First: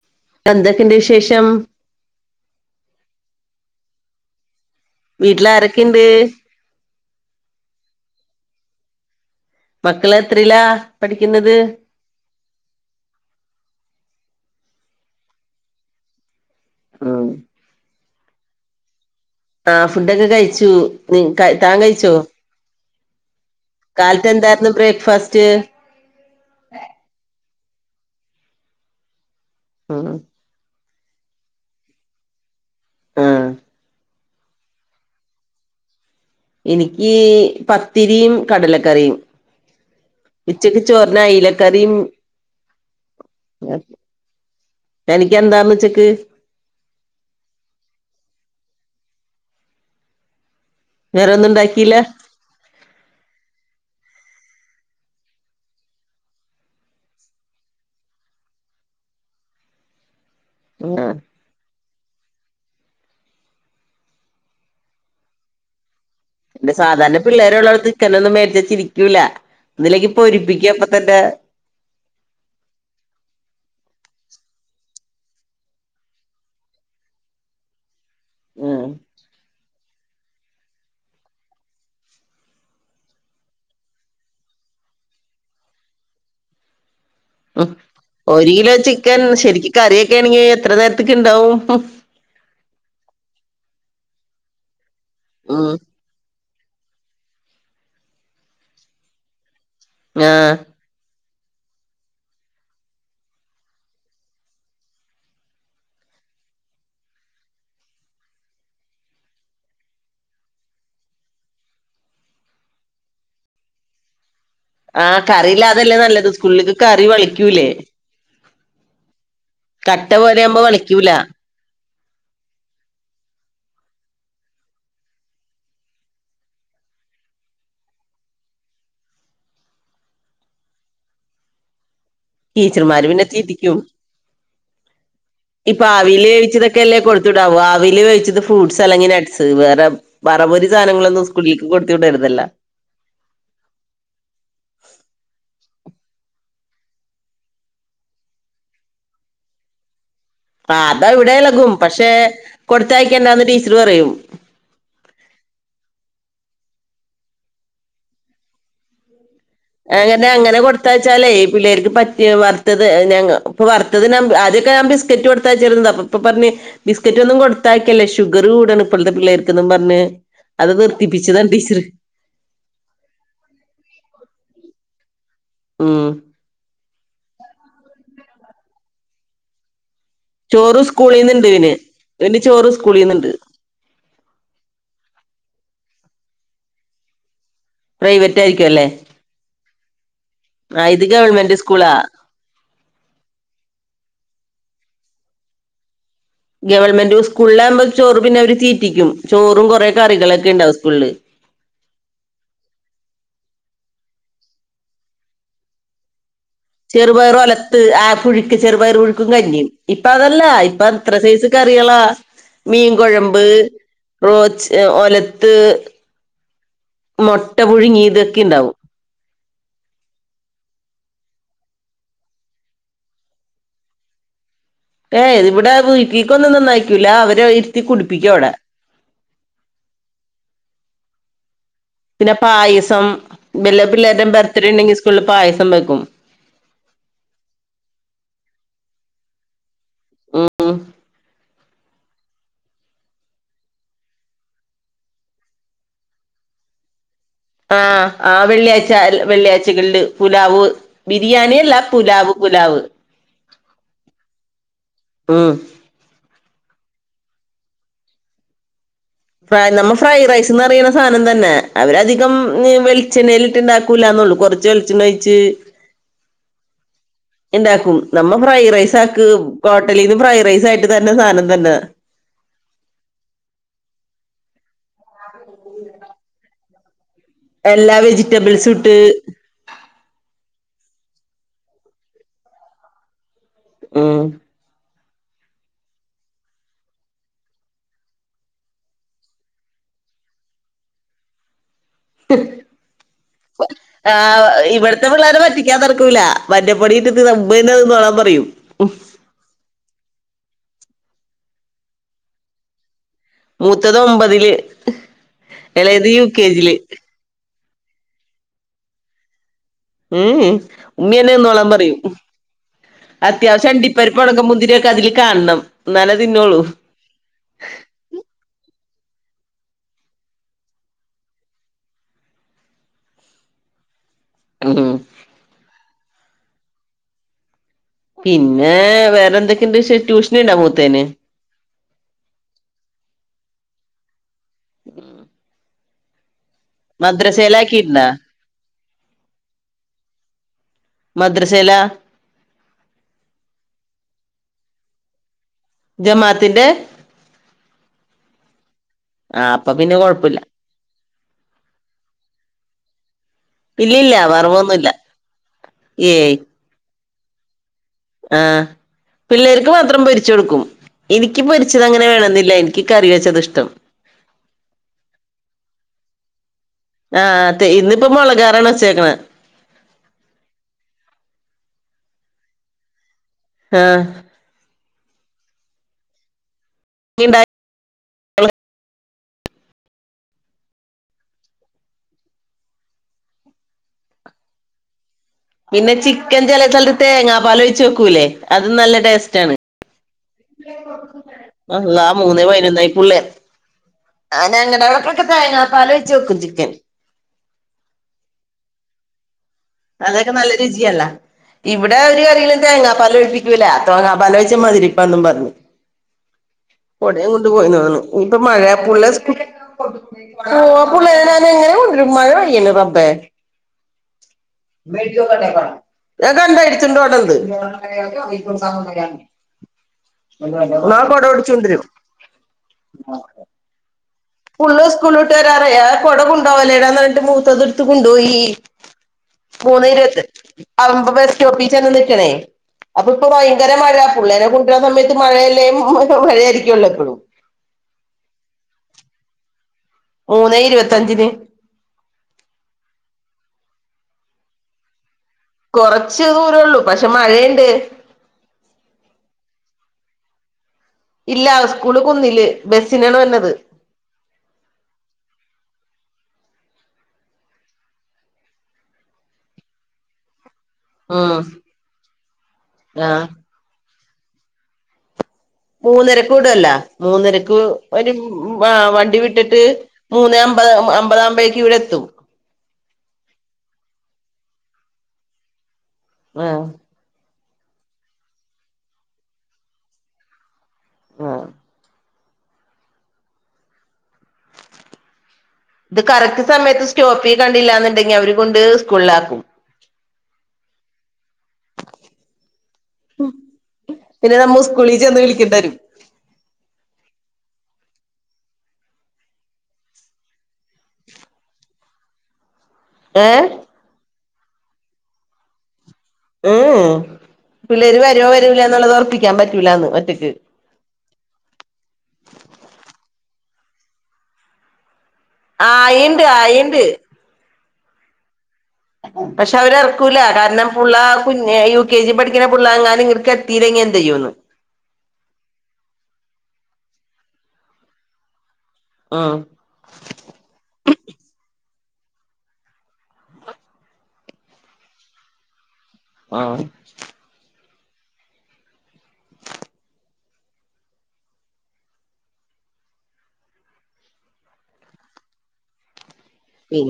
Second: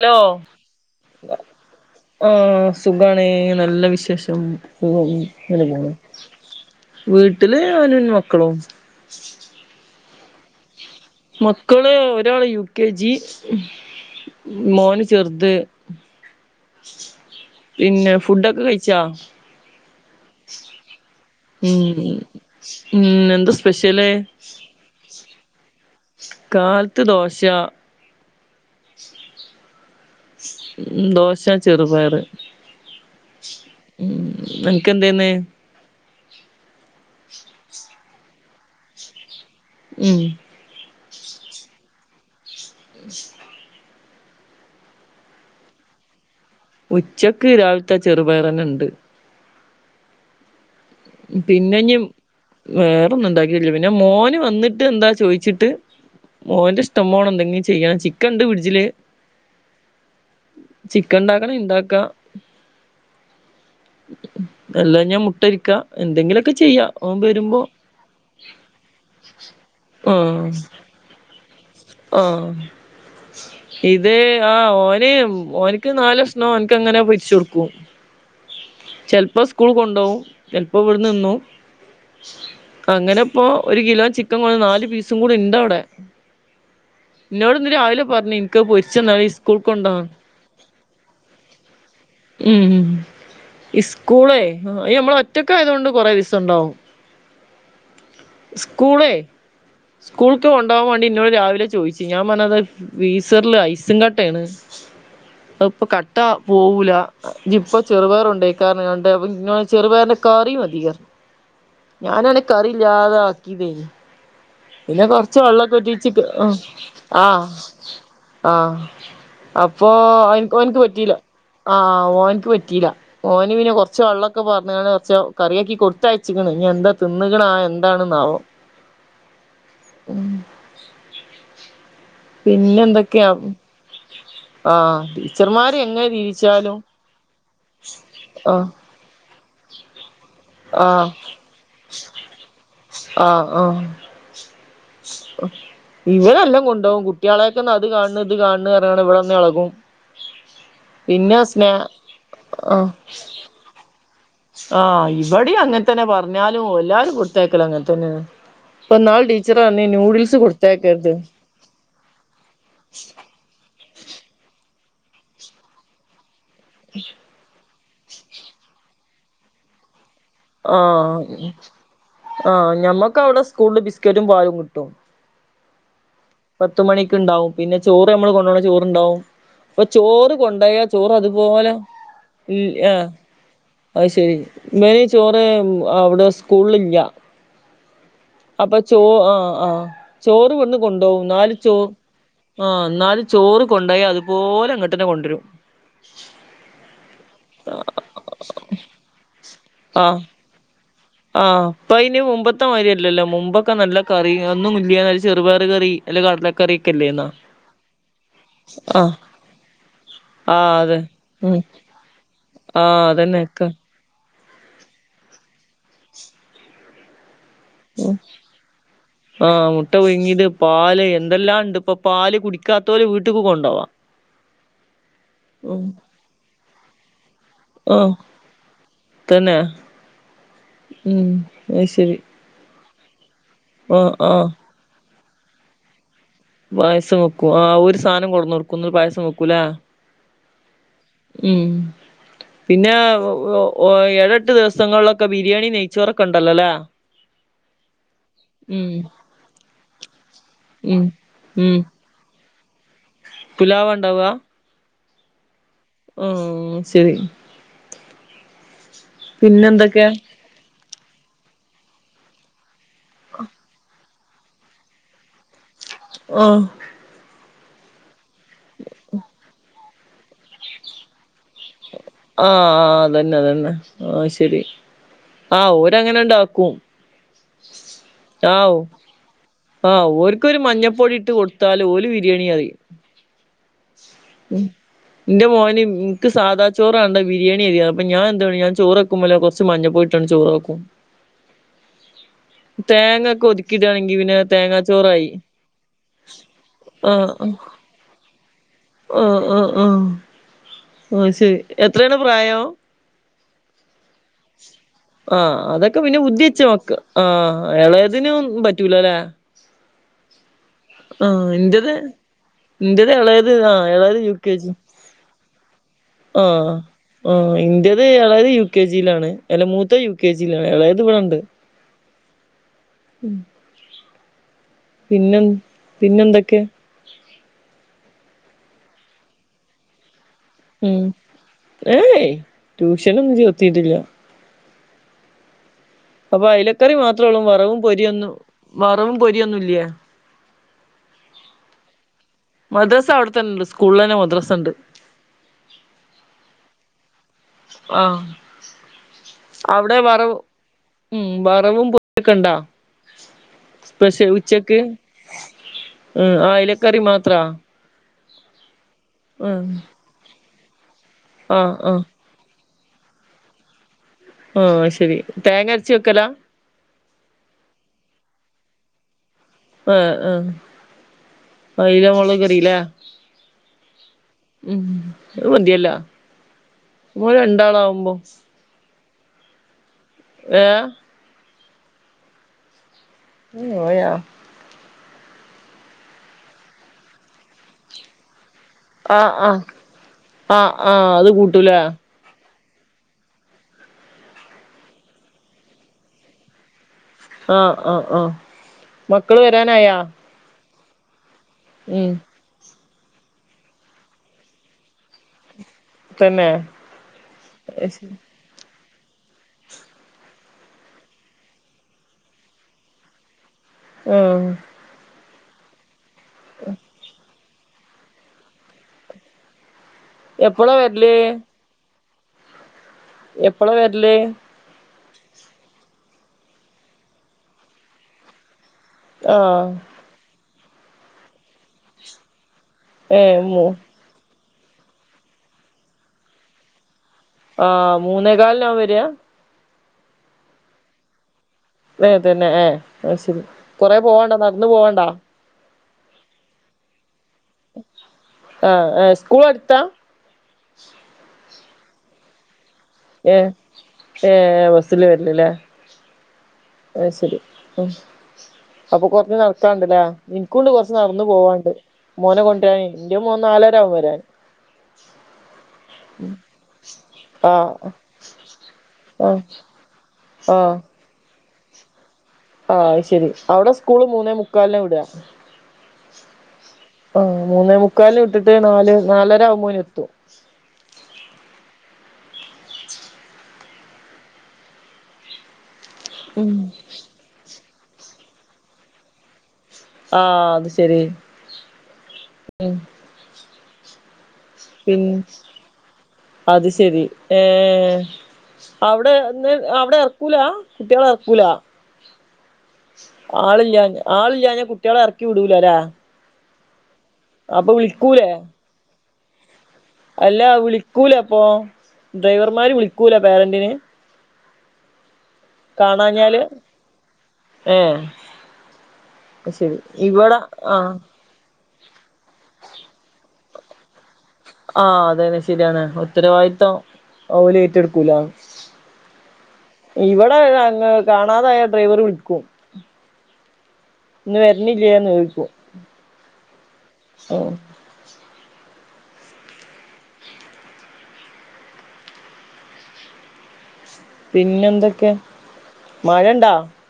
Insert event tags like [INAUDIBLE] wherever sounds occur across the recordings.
Hello. എന്തൊക്കെയുണ്ട് വിശേഷം ആഹ് സുഖാണ്. നല്ല വിശേഷം. വീട്ടിൽ അങ്ങനെ പോണ്. ആരൊക്കെയുണ്ട് വീട്ടില് ഞാനും മക്കളും. മക്കള് എത്രീല. മക്കള് ഒരാള് യു കെ ജി. മോന് ചെറ്ത്. ഉം പിന്നെ ഫുഡൊക്കെ കഴിച്ചാ ആഹ് ഫുഡൊക്കെ കഴിച്ചു. നി താൻ ഉം കഴിച്ചൊ. ഉം എന്താ സ്പെഷ്യല് കാലത്ത് എന്തായിരുന്നു ബ്രേക്ക്ഫാസ്റ്റ്. കാല്ത്ത് ദോശ ഉം ഉം ദോശാ, ചെറുപയറ് ആ ഉം വെൻക്ക് എന്തേന്ന്. എനിക്ക് പത്തിരിയും കടലക്കറിയും. ഉം ഉച്ചക്ക് ചോറിന് ഐലക്കറിം. തനിക്ക് എന്താന്ന് ഉച്ചെക്ക്. ഉച്ചക്ക് രാവിൽത്തെ ചെറുപയറന്നെ ഇണ്ട്. വേറെ ഒന്നും പിന്നെഞ് ഉണ്ടാക്കിയില്ല വേറെ ഒന്നും ഇണ്ടാക്കീല്ല. പിന്നെ മോന് വന്നിട്ട് എന്താ ചോയിച്ചിട്ട്. മോന്റെ ഇഷ്ടം പോണെ എന്തെങ്കും ചെയ്യണം ചിക്കൻണ്ട് ഫ്രീടിജില് ആ ചിക്കൻണ്ടാ ക്കണെ ഇണ്ടാക്ക അല്ലാഞ്ഞ മുട്ട പൊരിക്ക പിന്നെ സാധാരണ പിള്ളേര് ഉള്ളോട്ത്ത് ചിക്കനൊന്നും മേടിച്ചിരിക്കൂല്ല ഒന്നുല്ലെങ്കിൽ പൊരിപ്പിക്ക തന്നെ ആഹ ഇത് ആഹ് ഓന് ഓൻക്ക് നാല് കഷ്ണം ഓന്ക്ക് അങ്ങനെ പൊരിച്ചൊടുക്കും ഉം ചിലപ്പോ സ്കൂൾ കൊണ്ടോവും ചെലപ്പോ ഇവിടെ തിന്നും അങ്ങനെ ഇപ്പോ ഒരു കിലോ ചിക്കൻ കൊട്ന്ന് നാല് പീസും കൂടി ഇണ്ടവിടെ ഇന്നോട് ഇന്ന് ഉം രാവിലെ പറഞ്ഞു ഒരു ഇനിക്ക് അത്‌ കിലോ ചിക്കൻ പൊരിച്ചന്നാളി അത് സ്കൂൾക്ക് ശരിക്ക് കൊണ്ടോവാ കറിയൊക്കെ ആണെങ്കി എത്ര നേരത്തേക്ക് ഇണ്ടാവും ഉം ഇസ്കൂളേ അത് ഞമ്മള് ഉം ഒറ്റക്കായതോണ്ട് കൊറേദിസം ഇണ്ടാവും സ്കൂളേ സ്കൂൾക്ക് ആഹ് കൊണ്ടാവാൻ വേണ്ടി ഇന്നോട് രാവിലെ ചോയിച്ച് ഞാൻ പറഞ്ഞത് ഫ്രീസറിൽ ഐസും കട്ടേണ് അത് ഇപ്പൊ കട്ട പോവൂലാ ജി ഇപ്പൊ ചെറുപയർ കൊണ്ടോയ്ക്കോ പറഞ്ഞ്ങ്ങാണ്ട് ചെറുപയറിന്റെ കറി മതി ഞാനാണെ കറി ഇല്ലാതെ ആക്കിയതേ പിന്നെ ആഹ് കൊറച്ച് വെള്ളൊക്കെ കറിയില്ലാതല്ലേ ഉറ്റിച്ച് നല്ലത് സ്കൂളിലേക്ക് കറി ആഹ് വളിക്കൂലേ ആഹ് അപ്പൊ കട്ട പോലെയാവുമ്പോ ഓന്ക്ക് വളിക്കൂല പറ്റിയില്ല ആഹ് ഓനിക്ക് പറ്റിയില്ല ഓന് പിന്നെ കുറച്ച് വെള്ളൊക്കെ പാർന്നാണ്ട് കുറച്ച് കറിയാക്കി കൊടുത്തയച്ചിക്ക്ണ് ഇനി എന്താ തിന്നുക്കണാ അത്‌ എന്താണെന്നാവോ ഉം ടീച്ചർമാര് പിന്നെ തീറ്റിക്കും ആഹ് ടീച്ചർമാര് ഇപ്പൊ എങ്ങനെ ആവിൽ തിരിച്ചാലും വേവിച്ചതൊക്കെ അല്ലേ കൊടുത്തുടാവും ആവിൽ വെവിച്ചത് ആഹ് ഫ്രൂട്ട്സ് അല്ലെങ്കി നട്ട്സ് വേറെ വറപൊരി ആഹ് സാധനങ്ങളൊന്നും സ്കൂളിലേക്ക് കൊടുത്ത് വിടരുതല്ലോ ആഹ് ആഹ് ഇവളെല്ലാം കൊണ്ടോവും കുട്ട്യാലക്കെന്ന് അത് കാണണ് ഇത് കാണണ്ന്ന് പറഞ്ഞിങ്ങാണ്ട് ഇവിടെ വന്ന് എളകും ആഹ് അതാ ഇവിടെം പിന്നെ സ്നേ ഇളകും പക്ഷെ ആഹ് കൊടുത്തയക്കണ്ടാന്ന് ടീച്ചർ പറയും ആഹ് ഇവിടെ അങ്ങനെ തന്നെ പറഞ്ഞാലും എല്ലാരും കൊടുത്തയക്കല് അങ്ങന് തന്നെ ആണ് ഇപ്പൊ ഇന്നാള് ടീച്ചർ പറഞ്ഞു അങ്ങനെ അങ്ങനെ കൊടുത്തയച്ചാലേ പിള്ളേർക്ക് പറ്റിയ വറുത്തത് ഇപ്പൊ വറുത്തത് ഞാ ആദ്യൊക്കെ ഞാൻ ബിസ്ക്കറ്റ് കൊടുത്തയിച്ചിർന്നത് അപ്പൊ ഇപ്പൊ പറഞ്ഞ് ബിസ്ക്കറ്റ് ഒന്നും കൊടുത്തയക്കല്ലേ ഷുഗർ കൂടാണ് ഇപ്പോഴത്തെ പിള്ളേർക്ക്ന്നും പറഞ്ഞ് അത് ആഹ് നിർത്തിപ്പിച്ചതാണ് ടീച്ചറ് ആഹ് ഞമ്മക്ക് അവിടെ സ്കൂളില് ബിസ്കറ്റും പാലും കിട്ടും ഉം പത്ത് മണിക്ക് ഇണ്ടാവും പിന്നെ ചോറ് ഞമ്മള് കൊണ്ടോണ ചോറുണ്ടാവും അപ്പൊ ചോറ് കൊണ്ടോയ ചോറ് സ്കൂളിൽ നിന്നുണ്ട് അതുപോലെ ഇവന് ഇവന് ചോറ് ആ സ്കൂളിൽ നിന്നുണ്ട് അയ്ശെരി ഇവന് ചോറ് അവിടെ സ്കൂളിൽല്ല പ്രൈവറ്റ് ആയിരിക്കും അപ്പൊ അല്ലേ ചോ ആഹ ആഹ ചോറ് ഇവട്ന്ന് ആ ഇത് കൊണ്ടോവും ഗവൺമെന്റ് സ്കൂളാ ഇന്നാലും ആഹ ഇന്നാലും ചോറ് കൊണ്ടോയാ അതുപോലെ അതുപോലെ ഇങ്ങോട്ടെന്നെ കൊണ്ടരും ഗവൺമെന്റ് സ്കൂളിലാവ്മ്പോ ചോറു പിന്നെ അവര് തീറ്റിക്കും ചോറും കുറെേ ആഹ് കറികളൊക്കെ ഇണ്ടാവും സ്കൂളില് ആഹ് ഇപ്പൊ അയിന് മുമ്പത്തെ മാരി അല്ലല്ലോ മുമ്പൊക്കെ നല്ല കറി ഒന്നും ഇല്ല്യ നല്ല ചെറുപയറ് കറി അയില് കടലക്കറി ഇല്ലേന്നാ ചെറുപയറ് ഒലത്ത് ആ പുഴുക്ക് ചെറുപയറ് ആഹ് പുഴുക്കും കഞ്ഞിയും ഇപ്പ അതല്ല ആഹ് ഇപ്പ അതെ എത്ര സൈസ് ഉം കറികളാ ആഹ് മീൻകൊഴമ്പ് അതന്നെക്കെ റോച്ച് ഒലത്ത് മൊട്ട പുഴുങ്ങിയത് ഒക്കെ ഉണ്ടാവും [UNINTELLIGIBLE] ആഹ മുട്ട പുഴുങ്ങിയത് പാല് എന്തെല്ലാം ഉണ്ട് ഇപ്പൊ പാല് കുടിക്കാത്തോര് വീട്ടിക്ക് കൊണ്ടോവാം [UNINTELLIGIBLE] ഏയ് ഇവിടെ വീട്ടിലേക്കൊന്നുംന്നുംന്നായിക്കൂല അവരെ ഇരുത്തി ആഹ് കുടിപ്പിക്കും അവ്ടെ തന്നെ ഉം അയ്ശരി പിന്നെ പായസം വല്ല പിള്ളേരുടെ ആഹ് ബർത്ത്ഡേ ഉണ്ടെങ്കിൽ സ്കൂളിൽ പായസം വെക്കും പായസം വെക്കും ആഹ് ഓര് സാധനം കൊടന്ന് കൊടുക്കും ഇന്നിട്ട് പായസം വെക്കുംല്ലേ ഉം ഉം ഉം പിന്നെ ഏടെട്ട് ദിവസങ്ങളിലൊക്കെ ബിരിയാണി നെയ്ചോറൊക്കെ ഇണ്ടല്ലോല്ലേ [INAUDIBLE] ആഹ് ആഹ് വെള്ളിയാഴ് വെള്ളിയാഴ്കളിൽ പുലാവ് ഉം ബിരിയാണി അല്ല പുലാവ് പുലാവ് പുലാവ ഇണ്ടാവ ഉം ഉം ശരി പിന്നെ നമ്മ എന്തൊക്കെയാ ഫ്രൈഡ് റൈസ്ന്ന് അറിയണ സാധനം തന്നെ അവരധികം വെളി ചെണ്ണേൽട്ട് ഇണ്ടാക്കൂലാന്നൊള്ളൂ കുറച്ച് വെളിച്ചണ്ണ ഒഴിച്ച് ആഹ് ഇണ്ടാക്കും നമ്മ ഫ്രൈ റൈസാക്ക് ടീന്ന് ഫ്രൈ റൈസായിട്ട് തന്നെ സാനം തന്നെ ആഹ ആഹ് അതന്നെ അതന്നെ ആഹ് ശരി ആഹ് ഓരങ്ങനെ ഇണ്ടാക്കും എല്ലാ വെജിറ്റബിൾസും ആഹ് ഇട്ട് ആഹ് ഓർക്കൊരു മഞ്ഞപ്പൊടി ഇട്ട് കൊടുത്താലും ഓല് ബിരിയാണി പറിയും ഉം ഇന്റെ മോന് എനിക്ക് സാധ ചോറാണ്ട ബിരിയാണി മതിന്ന് അപ്പൊ ഞാൻ എന്തെയ്യും ഞാൻ ചോറ് വെക്കും മല കുറച്ച് മഞ്ഞ പൊടി ഇട്ടാണ്ട് ചോറാക്കും തേങ്ങ ഒക്കെ ഒതുക്കി ഇടാണെങ്കി പിന്നെ ആഹ് തേങ്ങാ ഇവിടത്തെ ചോറായി പിള്ളേരെെ പറ്റിക്കാൻ നടക്കൂല്ല മഞ്ഞപ്പൊടിയിട്ടിട്ട് ആഹ് നമ്മ ആഹ് തന്നെ തിന്നോളാൻ പറയും ആഹ് ആഹ് ആഹ് ഓഹ് ശരി എത്രയാണ് പ്രായം മൂത്തത് ഒമ്പതില് ഏളേത് യു കെ ജിയില് ആഹ എളേതിന് പറ്റൂലല്ലേ ഉം ഉമ്മി തന്നെ ആഹ് തിന്നോളാൻ ഇന്റത് പറയും ഇന്റത് എളയത് അത്യാവശ്യം ആഹ് അണ്ടിപ്പരി എളയത് യു ഒണങ്ക കെ ജി മുന്തിരി ഒക്കെ അതിൽ കാണണം എന്നാലെ തിന്നൊള്ളൂ ആ ഇന്റത് എളയത് യു കെ ജിയിലാണ് അല്ല മൂത്തത് യു കെ ജിയിലാണ് എളയത് ഇവിടെ ഇണ്ട് ഉം ഉം പിന്നെ പിന്നെ എന്തൊക്കെ പിന്നെ വേറെന്തൊക്കെയുണ്ട് വിശേഷം ഉം ഏയ് ട്യൂഷനൊന്നും ചേർത്തീട്ടില്ല ഉം അപ്പൊ അയിലക്കറി മാത്രേള്ളൂ വറവും മദ്രസയിലാക്കിയിട്ടുണ്ടാ പൊരിയൊന്നും വറവും പൊരിയൊന്നും ഇല്ല്യേ മദ്രസ്സേലാ മദ്രസ അവിടെത്തന്നെണ്ട് സ്കൂളിൽ തന്നെ മദ്രസണ്ട് ജമാഅത്തിന്റെ ആഹ് ആഹ് അപ്പൊ പിന്നെ അവിടെ വറവ് കൊഴപ്പില്ല ഉം വറവും പോ [UNINTELLIGIBLE] ഇല്ലില്ല സ്പെഷ്യൽ ഉച്ചക്ക് വറവൊന്നുമില്ല ഉം ആയിലക്കറി മാത്രാ ആഹ് ആഹ് പിള്ളേർക്ക് മാത്രം പൊരിച്ച് കൊടുക്കും എനിക്ക് ആഹ് പൊരിച്ചത് ആഹ് അങ്ങനെ വേണന്നില്ല എനി ക്ക് കറി വെച്ചതാ ഇഷ്ടം ആഹ് അഹ് ശരി തേങ്ങരച്ച് വെക്കലാ ആഹ് തേ ഇന്നിപ്പോ മുളകാറാണ് വെച്ചേക്കണ ആഹ് ആഹ് അയ്ല മൊളക് കറില്ലേ ആഹ് ഉം അത് മതിയല്ലോ ഇങ്ങള് ഇണ്ടായി രണ്ടാളാവുമ്പോ ഏഹ് [UNINTELLIGIBLE] പിന്നെ ചിക്കൻ ചില സ്ഥലത്ത് തേങ്ങാ പാല് ഒഴിച്ച് വെക്കൂല്ലേ അതും നല്ല ആഹ് ടേസ്റ്റ് ആണ് ആഹ് ആഹ് ആഹ് അത് കൂട്ടൂലേ [UNINTELLIGIBLE] മൂന്ന് പതിനൊന്നായി പുള്ളെ ആഹ് ഞങ്ങടെ ഇവിടെ ഒക്കെ താങ്ങപ്പാല് ഒഴിച്ച് വെക്കും ചിക്കൻ ആഹ് ആഹ് ആഹ് മക്കള് വരാനായോ? അതൊക്കെ നല്ല രുചിയല്ല ഇവിടെ ഒരു കറീലും തേങ്ങാപ്പാല് ഒഴിപ്പിക്കില്ല തേങ്ങാപാലൊഴിച്ചാ മധുരിപ്പാന്നും പറഞ് തന്നെ കുട കൊണ്ട് അത് പോയിന്നോന്നു ശരി ഇനി ഇപ്പൊ മഴ പുള്ള സ് ഓഹ് [UNINTELLIGIBLE] എങ്ങനെ കൊണ്ട് വരും മഴ പെയ്യണ് റബ്ബേ ആഹ് ഞാൻ കണ്ടു എടുത്തോണ്ട് ഓടണത് എപ്പളാ വരല് കുട ഓടിച്ചോണ്ടിരും എപ്പളാ വരല് പുള്ളെ സ്കൂൾ വിട്ട് വരാറായി ആ കൊട കൊണ്ടോവല്ലേടാ പറഞ്ഞിട്ട് മൂത്തത് എടുത്ത് കൊണ്ടോയി ആഹ് മൂന്നേ ഇരുപത് ആവുമ്പോ ബസ് സ്റ്റോപ്പ്‌ ചെന്ന് നിക്കണേ അപ്പൊ ഏ ഇപ്പൊ മൂ ഭയങ്കര മഴ പുള്ളേനെ കൊണ്ടരുന്ന സമയത്ത് മഴയല്ലേ മഴ ആയിരിക്കുവല്ലോ എപ്പഴും ആഹ് മൂന്നേക്കാലിനാ അവൻ വരാ മൂന്നേ ഇരുപത്തഞ്ചിന് ഏഹ് തന്നെ ഏഹ് അഹ് ശരി കൊറേ പോവാണ്ടോ നടന്നു പോവാണ്ടോ കൊറച്ച് ദൂരേള്ളൂ പക്ഷെ മഴയുണ്ട് ആഹ് ആഹ് സ്കൂൾ അടുത്താ ഇല്ല സ്കൂള് കുന്നില് ബസ്സിനാണ് വരുന്നത് ഏഹ് ബസ്സിലാ വരല് ല്ലേ അഹ് ശരി ഉം അപ്പൊ കൊറഞ് നടക്കാണ്ടല്ലേ ഇൻക്കൂണ്ട് കൊറ ച്ച് നടന്നു ഉം പോവാണ്ട് മോനെ കൊണ്ടുവരാനെയ് ഇന്റെ ആഹ് മോൻ നാലര ആവും വരാന് മൂന്നരക്ക് വിടോലോ മൂന്നരക്ക് ഓര് വണ്ടി ആഹ് വിട്ടിട്ട് മൂന്നേ അമ്പത് ആഹ് അമ്പതാകുമ്പഴേക്ക് ഇവിടെ എത്തും ആഹ് അഹ് ശരി അവിടെ സ്കൂള് മൂന്നേ മുക്കാലിനാ വിടാ ആഹ് ആഹ് മൂന്നേ മുക്കാലിന് വിട്ടിട്ട് നാല് നാലര ആവുമ്പോത്തിന് എത്തും ആഹ് ഇത് കറക്റ്റ് ഉം സമയത്ത് സ്റ്റോപ്പി കണ്ടില്ലാന്നുണ്ടെങ്കി അവര് കൊണ്ട് പോയി സ്കൂളില് ആക്കും ആഹ് അത് ശരി ഉം. ഉം പിന്നെ നമ്മള് സ്കൂളീ പിൻ ചെന്ന് വിളിക്കേണ്ടരും. അത് ശരി ഏഹ്- അവിടെന്ന് അവിടെ എറക്കൂലാ കുട്ടികളെ എറക്കൂലാ? ഏ ആളില്ല്യാ ആളില്ല്യാഞാ കുട്ടികളെ എറക്കി വിടൂലല്ലേ? േ് അപ്പൊ പിള്ളേര് വരോ വിളിക്കൂലേ വരൂലേന്ന്ള്ളത് ഒർപ്പിക്കാൻ പറ്റൂലാന്ന്. ഒറ്റക്ക് അല്ല വിളിക്കൂലപ്പോ? ഡ്രൈവർമാര് വിളിക്കൂല പേരന്റിന്? ആയിണ്ട് കാണാഞ്ഞാല് ആയിണ്ട് ഏഹ് പക്ഷെ അവര് എറക്കൂലാ കാരണം പുള്ളാ പിന്നെ യു കെ ജി പഠിക്കുന്ന പിള്ളേങ്ങാനും ഇവ്ട്ക്ക്ത്തീലെങ്ങി എന്തെയ്യുന്ന്? ആഹ് അതന്നെ ശരിയാണ് ഉത്തരവാദിത്തം ഓലെറ്റ്ട്ക്കൂലാന്ന്. ആഹ് ഇവിടെങ്ങ് കാണാതായ ഡ്രൈവർ വിളിക്കും. ഇന്ന് വരുന്നില്ലേന്ന് ചോദിക്കും. ആഹ്- ആഹ് പിന്നെന്തൊക്കെ? മഴണ്ടൊ? എ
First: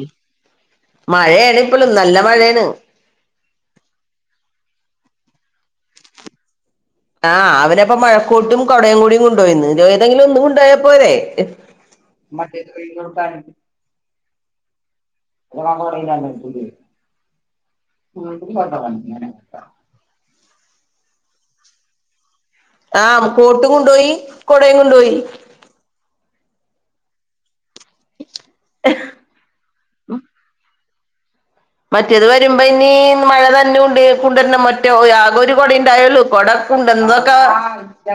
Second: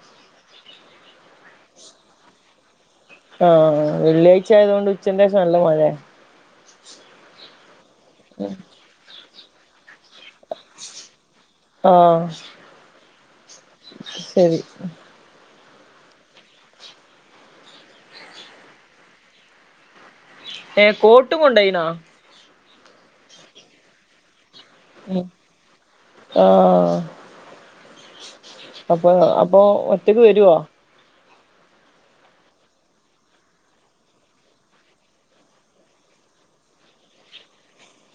മഴേണിപ്പളും നല്ല മഴേണ്. ആഹ് വെള്ളിയാഴ്ച്ചായതുകൊണ്ട് ഉച്ചന്റേഷം നല്ല മഴെ. ആ അവനപ്പം മഴക്കോട്ടും കൂടയും കൂടി കൊണ്ട്പോയീന്ന് ഏതെങ്കിലും ഒന്നു കൊണ്ടു പോയാപോരെ? ആഹ് ശരി. അ പറല്ല [UNINTELLIGIBLE] ഏഹ് കോട്ടും കൊണ്ടയിനോ? ആഹ് കോട്ടും കൊണ്ടോയി കൊടേം ഉം ആഹ് അപ്പൊ അപ്പൊ ഒറ്റക്ക് വരോ? മറ്റേത് വരുമ്പോ ഇനി മഴ നനഞ്ഞ് കൊണ്ടുവരണം മറ്റോ ആകെ ഒരു കുട ഉണ്ടായൊള്ളു കുട- ഉണ്ടൊക്കെ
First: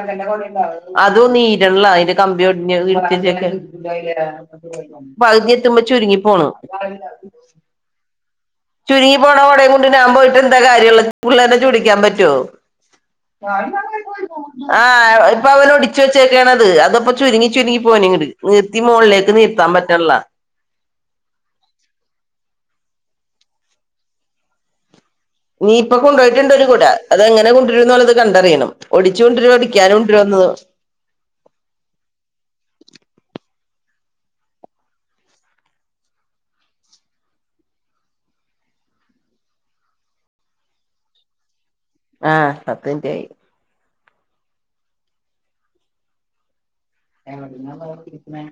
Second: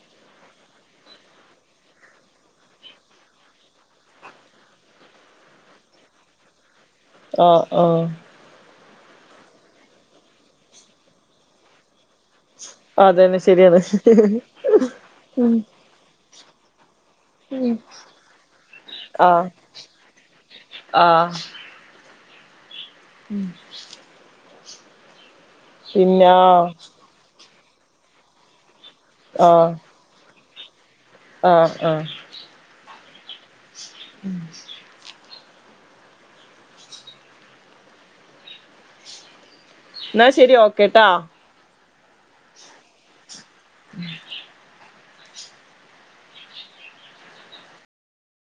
ന്റെണണ്ടാവ [UNINTELLIGIBLE] അതും നീര്ൺല്ല അതിന്റെ കമ്പി ഒടിഞ്ഞത് ഇട്ത്തേച്ച്ക്ക. പകുതി എത്തുമ്പ ചുരുങ്ങി പോണു. ആഹ് ആഹ് ചുരുങ്ങി പോണ കുടേം കൊണ്ട് ഞാൻ പോയിട്ടെടന്താ കാര്യള്ള് പുള്ളേരെ ചൂടിക്കാൻ പറ്റോ? അതന്നെ ശരിയാണ് ഹ് ഹ് ആ ഇപ്പൊ അവരൊടിച്ച് വെച്ചേക്കാണത് അതൊപ്പ ചുരുങ്ങി ചുരുങ്ങി പോണിങ്ങ്ട്. തിമോളിലേക്ക് ആഹ് നിർത്താൻ പറ്റൺല്ല. ആഹ് ഉം [UNINTELLIGIBLE] നീപ്പൊ പിന്നെ കൊണ്ടുപോയിട്ടുണ്ടൊരു ആഹ് കുട. അതെങ്ങനെ കൊണ്ടുവരു എന്നത് കണ്ടറിയണം ഒടിച്ചു കൊണ്ടിരോ ഒടിക്കാതെ കൊണ്ടരോന്ന്. ആഹ് ആഹ് ഉം [UNINTELLIGIBLE] ന്നാ ശരി ഓക്കേ ട്ടോ. ആ പത്ത് മിനിറ്റായി ഉം [UNINTELLIGIBLE] എവിട്ന്നാ നോക്കീക്ണെ?